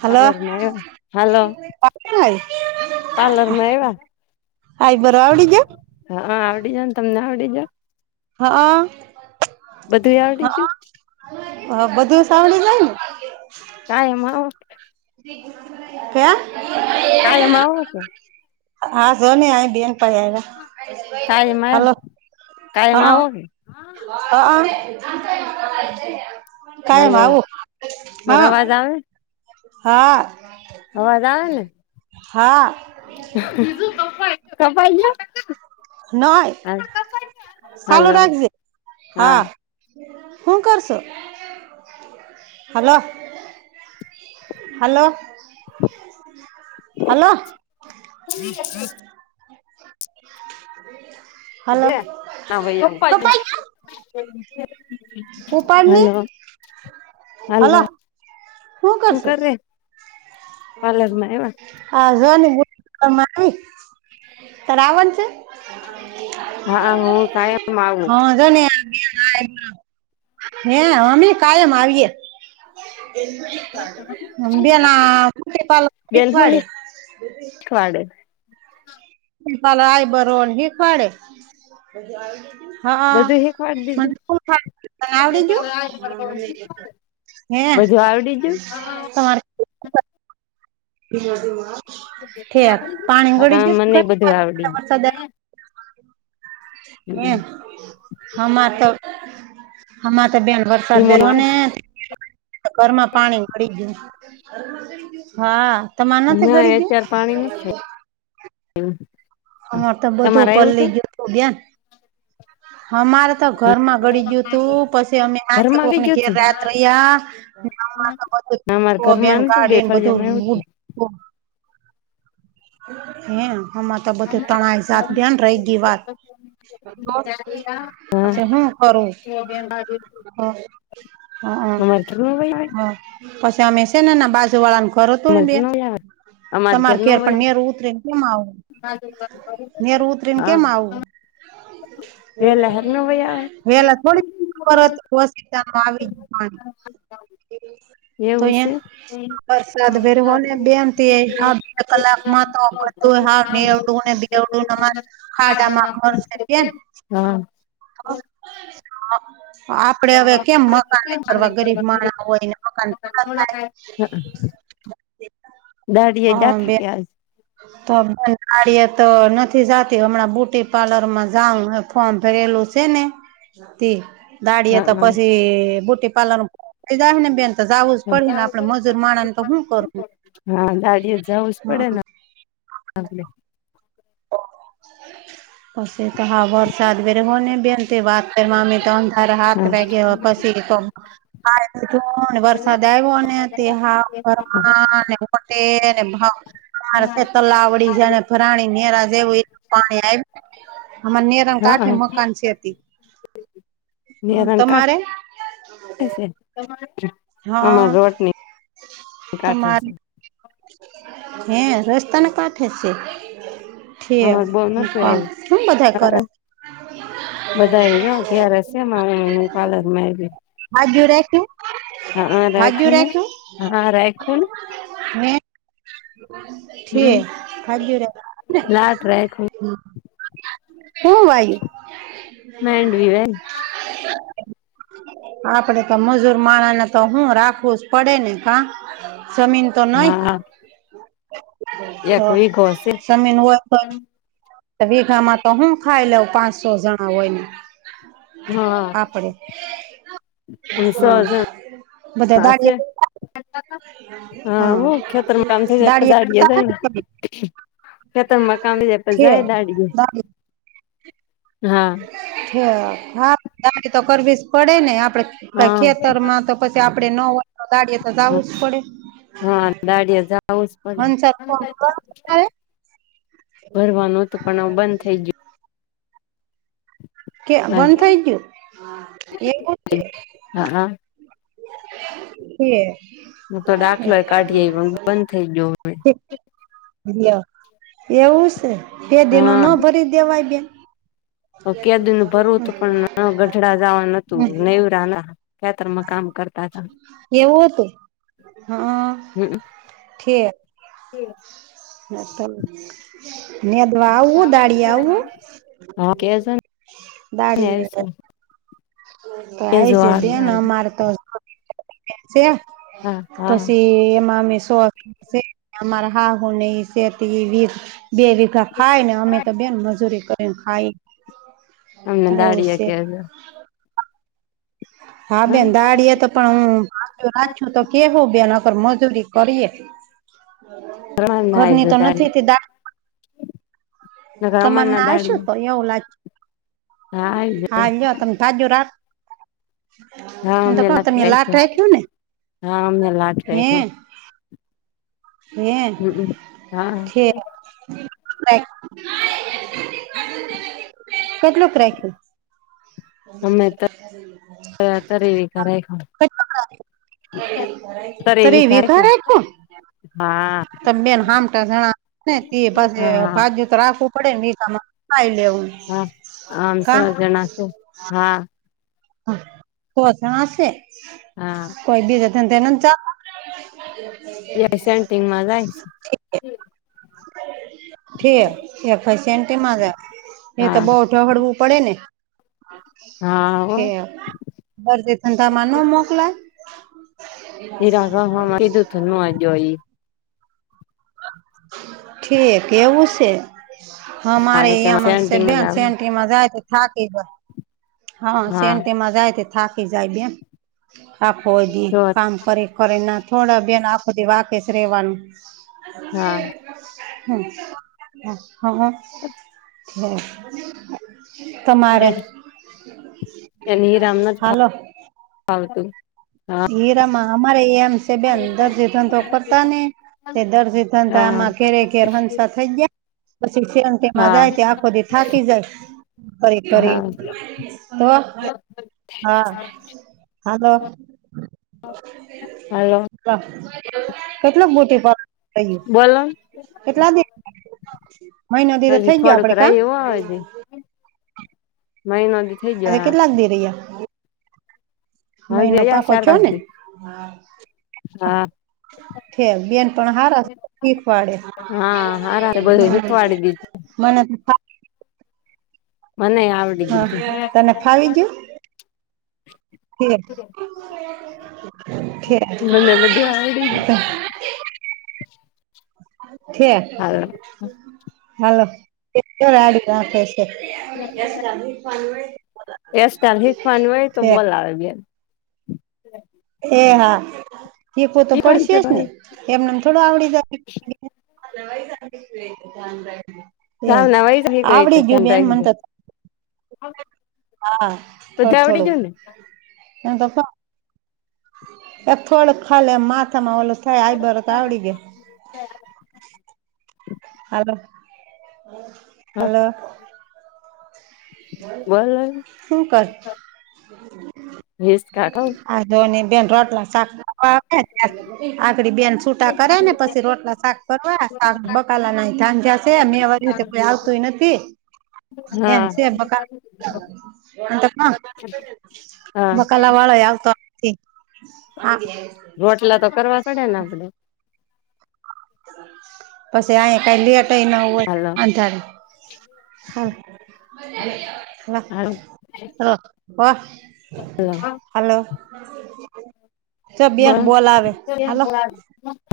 Hello હાલો. [unintelligible] પાર્લરમાં આવવા બરો આવડી હા આવડી જ ને તમને આવડી જા. હા બધું આવડી હા ગયું હ બધું સાંભળી જાય ને ટાઈમ આઉટ ક્યા. કાયમ આવો કે કાયમ હાલો કાયમ હા. આવો કે હ કાયમ હાલો આવું મારો હા અવાજ આવે હા અવાજ હા કપાઈ ગયો. ચાલુ હાલો રાખજે હા. હું કર છો હાલો? હલો હાલો [unintelligible] [unintelligible] કપાઈ ગયો હલો હાલ હલો શું હું કરશે? કરે પાર્લર માં એવા હ જોની તાર આવણ છે? હા હું કાયમ આવું હા. હે અમે કાયમ આવીએે. અબિયા ના પાર્લર શીખવાડે વાડે ફાલ આઈ બરોન હીખવાડે. હઅ બધું શીખવાડી દીધું તને આવડી ગયું? હે બધું આવડી ગયું તમાર ઠેક પાણી ગળી હા ગયુ મને ઘડીક બધું વાર આવડી વરસાદ હે ગયું હમાં તો હમા તો બેન વરસાદ ધીમો વેરો ના ને ઘરમાં પાણી. ગરી ગયું હા તમા મા નથી ગરી ગયું? એવુ હા, તો બધું પલળી ગયુ તું ન્યા. હમારે તો ઘરમાં ગડી ગયું તું પછી અમે હાંજે ઘરમાં બી કોકને ગયું ઘેર તું રાત રહ્યા અમારા બધ બેન ઘરમાં નતું ગયું ગાડીને બધું ફળિયામાં એવું તું હે અમાર તો બધું તણાઈ જાત દે ન રહી ગઈ વાત [unintelligible] અચછા હું કરું હા હા હા અમારે ઘરનું વય આવે અમારે હા પશી અમે શેન એના બાજુવાળાન ઘર હતુંન બે ઘરનું વય આવે અમારે તમાર ઘરનું ઘેર પણ વય નેર ઉતરીને કેમ આવું, નેર ઉતરીને હા કેમ આવું? વેલા ઘરનું વય આવે [unintelligible] વેલા થોડીક કરત વસ તમ આવી હુ આવી. એવું શે. વરસાદ ભેર હોને બેન તે બે [unintelligible] કલાકમાં તો બધું હાવ નેવડું ને બેવડું અમારે [unintelligible] ખાડામાં હાજાના ઘર છે ભરશે બેન કેમ. હા. [unintelligible] આપડે હવે કેમ મકાને એક કરવા ગરીબ માણહ હોયને મકાન પૂરા થાય. દાડીએ હા ગ્યાથા બેન કે આજ? તો દાડીએ તો નથી જાતી હમણાં બ્યુટી પાર્લરમાં જાઉ ફોર્મ ભરેલુ સેને તે. દાડી એ હા તો હા પસી બુટી પાલરમાં [unintelligible] જાઉને બેન ઝાવુ જ પડેન, આપડે મજૂર માણહન તો શું કરવુ? હા [unintelligible] લે પસી તો હા, વરસાદ બેર હોને બેન તે વાત કરવા અમે તનધાર હાથ બેગે હો પસી મારે તે જો ન વરસાદ આવ્યો તે હાફ કરવાને વટેને ભ માર શે તલાવડી હે ને ભરાણી નેરા જેવું એ પાણી આઈવ અમાર નેર એકદમ હા કાઠે હા મકાન છે તી. હમ નેરાણ તમારે? [unintelligible] અમાર હા રોડની કાઠે તમારે શે. હે રસ્તાને કાંઠે શે. અમાર બોઉ નથ ભરાયું કરે અ બધાઈ જાવ ઘેરે શે, ને હુ પાર્લરમાં આઈવી. આજનું રાઈખું. હઅ રાઈખુંને, હઅ રાઈખુંને. મે ને છે, હમ ખાધ્યું લાટ રાખ્યું રાઈખુંને. મેંડવી વેન [unintelligible] [inaudible] આપડે તો મજૂર માણહને તો હું રાખવું જ પડેને કા જમીન તો નઈ હા. તો એક વીઘો શે. જમીન હોય તો વીઘામાં તો હું ખાઈ લેવુ પાંચસો જણા હોયન. હા આપડે સો હન, જણ બધા દાડીયા [unintelligible] હા, હો ખેતરમાં કામ થઈ જાય પશ દાળએ દાડીએ જાય હુ. ખેતરમાં કામ થઈ જાય પશ છે જાય દાડીએ, હા. થ હા, દાડી તો કરવી જ પડેને આપડે હા ખેતરમાં તો પસી આપડે ન હોય તો દાડીએે તો જાવું જ પડે. હા, દાડિયાએ જાવું જ પડે. હંસા ભરવાનું હતુ પણ હવ બંધ થઈ ગયું. કે ગયું બંધ થઈ ગયું, હા એવું તે. [inaudible] હા હા એ હું તો દાખલો એ કાઢી આયવી પણ બંધ થઈ ગયો હવે એવું છે, બે દનું ના ભરી દેવાય બેન. કદી ન ભરવું હતું, પણ ગઢડા જવા નતું, બેન નવરાના ખેતર માં કામ કરતા. હતા એવું હતું. હા, ઠ હમ. હ, તો. નેદવા આવું, દાળી આવવું. હા કેજો દાડી ને આવીશું તો કેજો આય છે, દેને હા અમારે તો હા પછી એમાં અમે સો- - ર હાહુને સ તે બે- - ખાય ને, અમે તો બેન મજૂરી કરીને ખાય અમને એવું દાળિયા છે. કે હા, બેંદાડીએ તો- - પણ હું બા રા છું, તો કેવું બેન, આગર મજૂરી કરીએ. ઘરની તો નથી, દા- - છે અમાર ના આઈ જાય દાળિયા નકર અમાર તરને ના આવશે, તો દાળિયા એવું લાગ હા આઈ હા, તમ હા, જો રાત- - એમ તો ક તમ લાટ જાય રાખ્યો ને હા અમે લાટ રાયખું હા અમે લાટ હે. રાયખું હા, હમમ હા છે. કેટલું ક્રેક અમે તો તરી વીઘા રાયખું [unintelligible] તરી તરે વીઘા રાયખું વિખારખો- - હા તમે બેન હામટા જણા ને, પા હા ભજ રાખવું પડે, તમારે ખ લેવું. હા, આમ સ કા જણા છે, હા. હા, કો તણ આશે. હા. કોઈ બેજના [unintelligible] સ ટિંગમાં જાય છે. ઠી એ પૈસ એન્ટ માજા- [inaudible] એ તો હા બહુ ઠો હળવું પડે ને? હા હો દરતી ધંધામાં ન મોકલાય. એ રાગા હા, કીધું થર ન આજ્યોઈ ઠીક એવું છે. હા, મારે એ કે માર એમાં સેન્ટિંગમાં બેન જાવું સેન્ટીમાં જાય, તો થાકી. હા, સેન્ટમાં જાય, તે થાકી જાય બેન, આખો હોય, દ તો કામ કરી. ના, થોડા બેન આખોથી વાકે છે રેવાનું. હા હમ, હ. તમારે અને હ, રામનાથ હાલો. ફાલતું. હીરામાં અમારે એમ છે, બેન દરદી ધંધો કરતા ને. તે દર્શ તતા હા આમાં ઘેરે ઘેર હંસા થઈ જાય. પછી શેણ તેમાં હા જાય તે, આખો દ થાકી જાય. હા કરીરી કરી, તો હા, હલો. હાલો કેટલા મોટી પ બોલો કેટલા દિવ મહિના દીરે હજી થઈ ગયો થોડુંક આપડે કામ? રહ્યું નહી. અઆજે કે લગી રહીએ? હસર પાકો છો ને શારસદી હા. છે બેન પણ હાર શીખ વાડે હ હા હારા બધું શીખવાડી દીધું મને મને આવડી ગયું હા તને ફાવી ગયું? બધું મને બધું આવડી ગયું [unintelligible] છે હાલો હાલો [unintelligible] [unintelligible] અ [unintelligible] એ હા હીખુ તો શીખવાનું પડશે છે જ ને તમારે એમનેમ થોડ આવડી જા એ સાવના વહી શીખવી હોય તો આવડી ગયું ધ્યાન બેન રાખજો મન ત હા બધું થોડું આવડી ગયું ને થોડું તો એ થોડક ખાલી એમ માથામાં ઓલો થાય આયબર તો આવડી ગયા. હલો હા હલો. બોલો શું કર? હિચકા ખાવ આ જોની બેન રોટલા શાક આગડી બેન સુ કરે ને પછી રોટલા શાક કરવા બકાલા ના ધાન જશે મે વા આવ તું નથી હા તે બકા અ હા બકાલા વાળા આવ તો હા રોટલા તો કરવા પડે ને. પછી આહી કઈ લેટય ન હોય હાલો અંધાર હા હા ર વાહ [unintelligible] હલો ચ બેન બોલાવે હાલો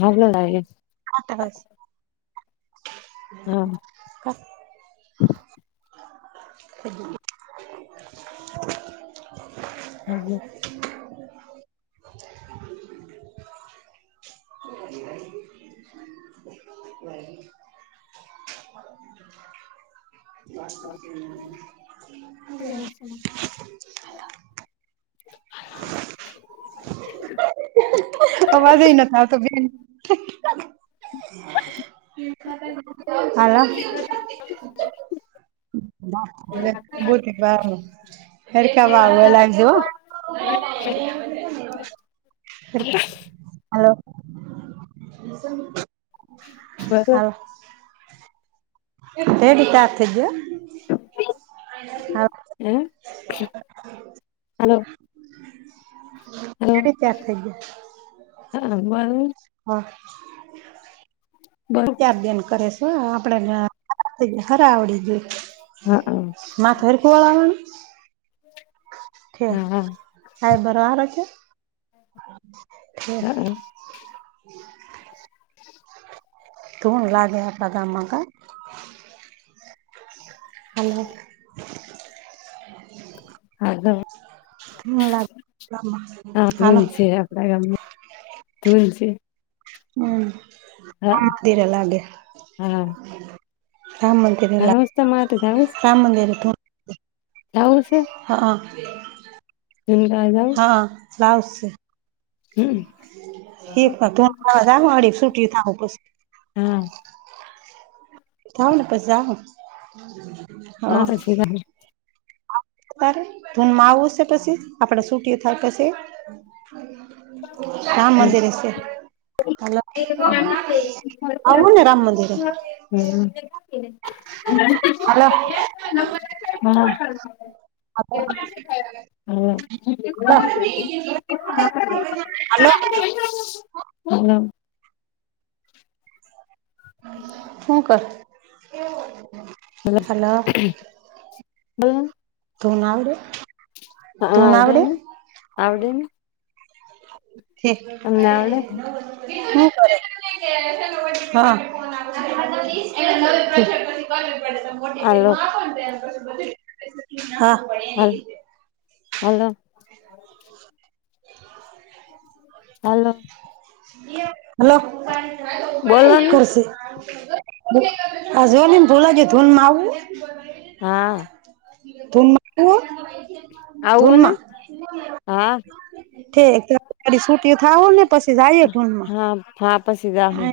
હાલ લાગે હ તો હસ હા [unintelligible] [unintelligible] હમ હ [unintelligible] [unintelligible] [unintelligible] [unintelligible] અવાજ એય નથ આવતો બેન [unintelligible] હાલો. [unintelligible] [unintelligible] હલો [unintelligible] [unintelligible] [unintelligible] તાર થઈ હે હલો હલો ગયા હા બરોબર હા બરો તાયાર બેન કરે છે આપડેને હરાવડી જોઈ હા હા હાથે સરખો ઓળા છે હા હા હ બરો હર હમ હા [unintelligible] તોડ લાગે આપલા ગામમાં ક હલો [unintelligible] [unintelligible] હા તુંન છે આપડા ગામમાં તુંન છે હ હા મંદીરે લાગે હા રામ જાવું છે તમારે તો [unintelligible] જાઉ છે હા ધૂન ગાવા જાવું હ [unintelligible] હમ એકમાં તુ [unintelligible] હા થઉને પછ જાહુ [inaudible] તારે ધૂનમાં આવું હશે પછી આપડે સુટી થાય પછી રામ હમ મંદિર શે હલો આવુંને રામ મંદિરે હમ હાલો હા [inaudible] હાલો હ [unintelligible] હાલો હલો [inaudible] હું કરે? હ હ [unintelligible] ધૂન આવડે હા ધૂન આવડે? ને આવડે ને હ હમ [inaudible] તમને આવડે હલો હા [inaudible] [inaudible] [inaudible] હા હેલો હાલો હલો બોલો [unintelligible] ને કરશે આ [inaudible] ધૂનમાં આવવું હા [unintelligible] આવું હે ને ધૂનમાં હા ઠેક તારી છુટી થાવ ને પછી જાયએ ધૂનમાં. હા હા પછી જાહું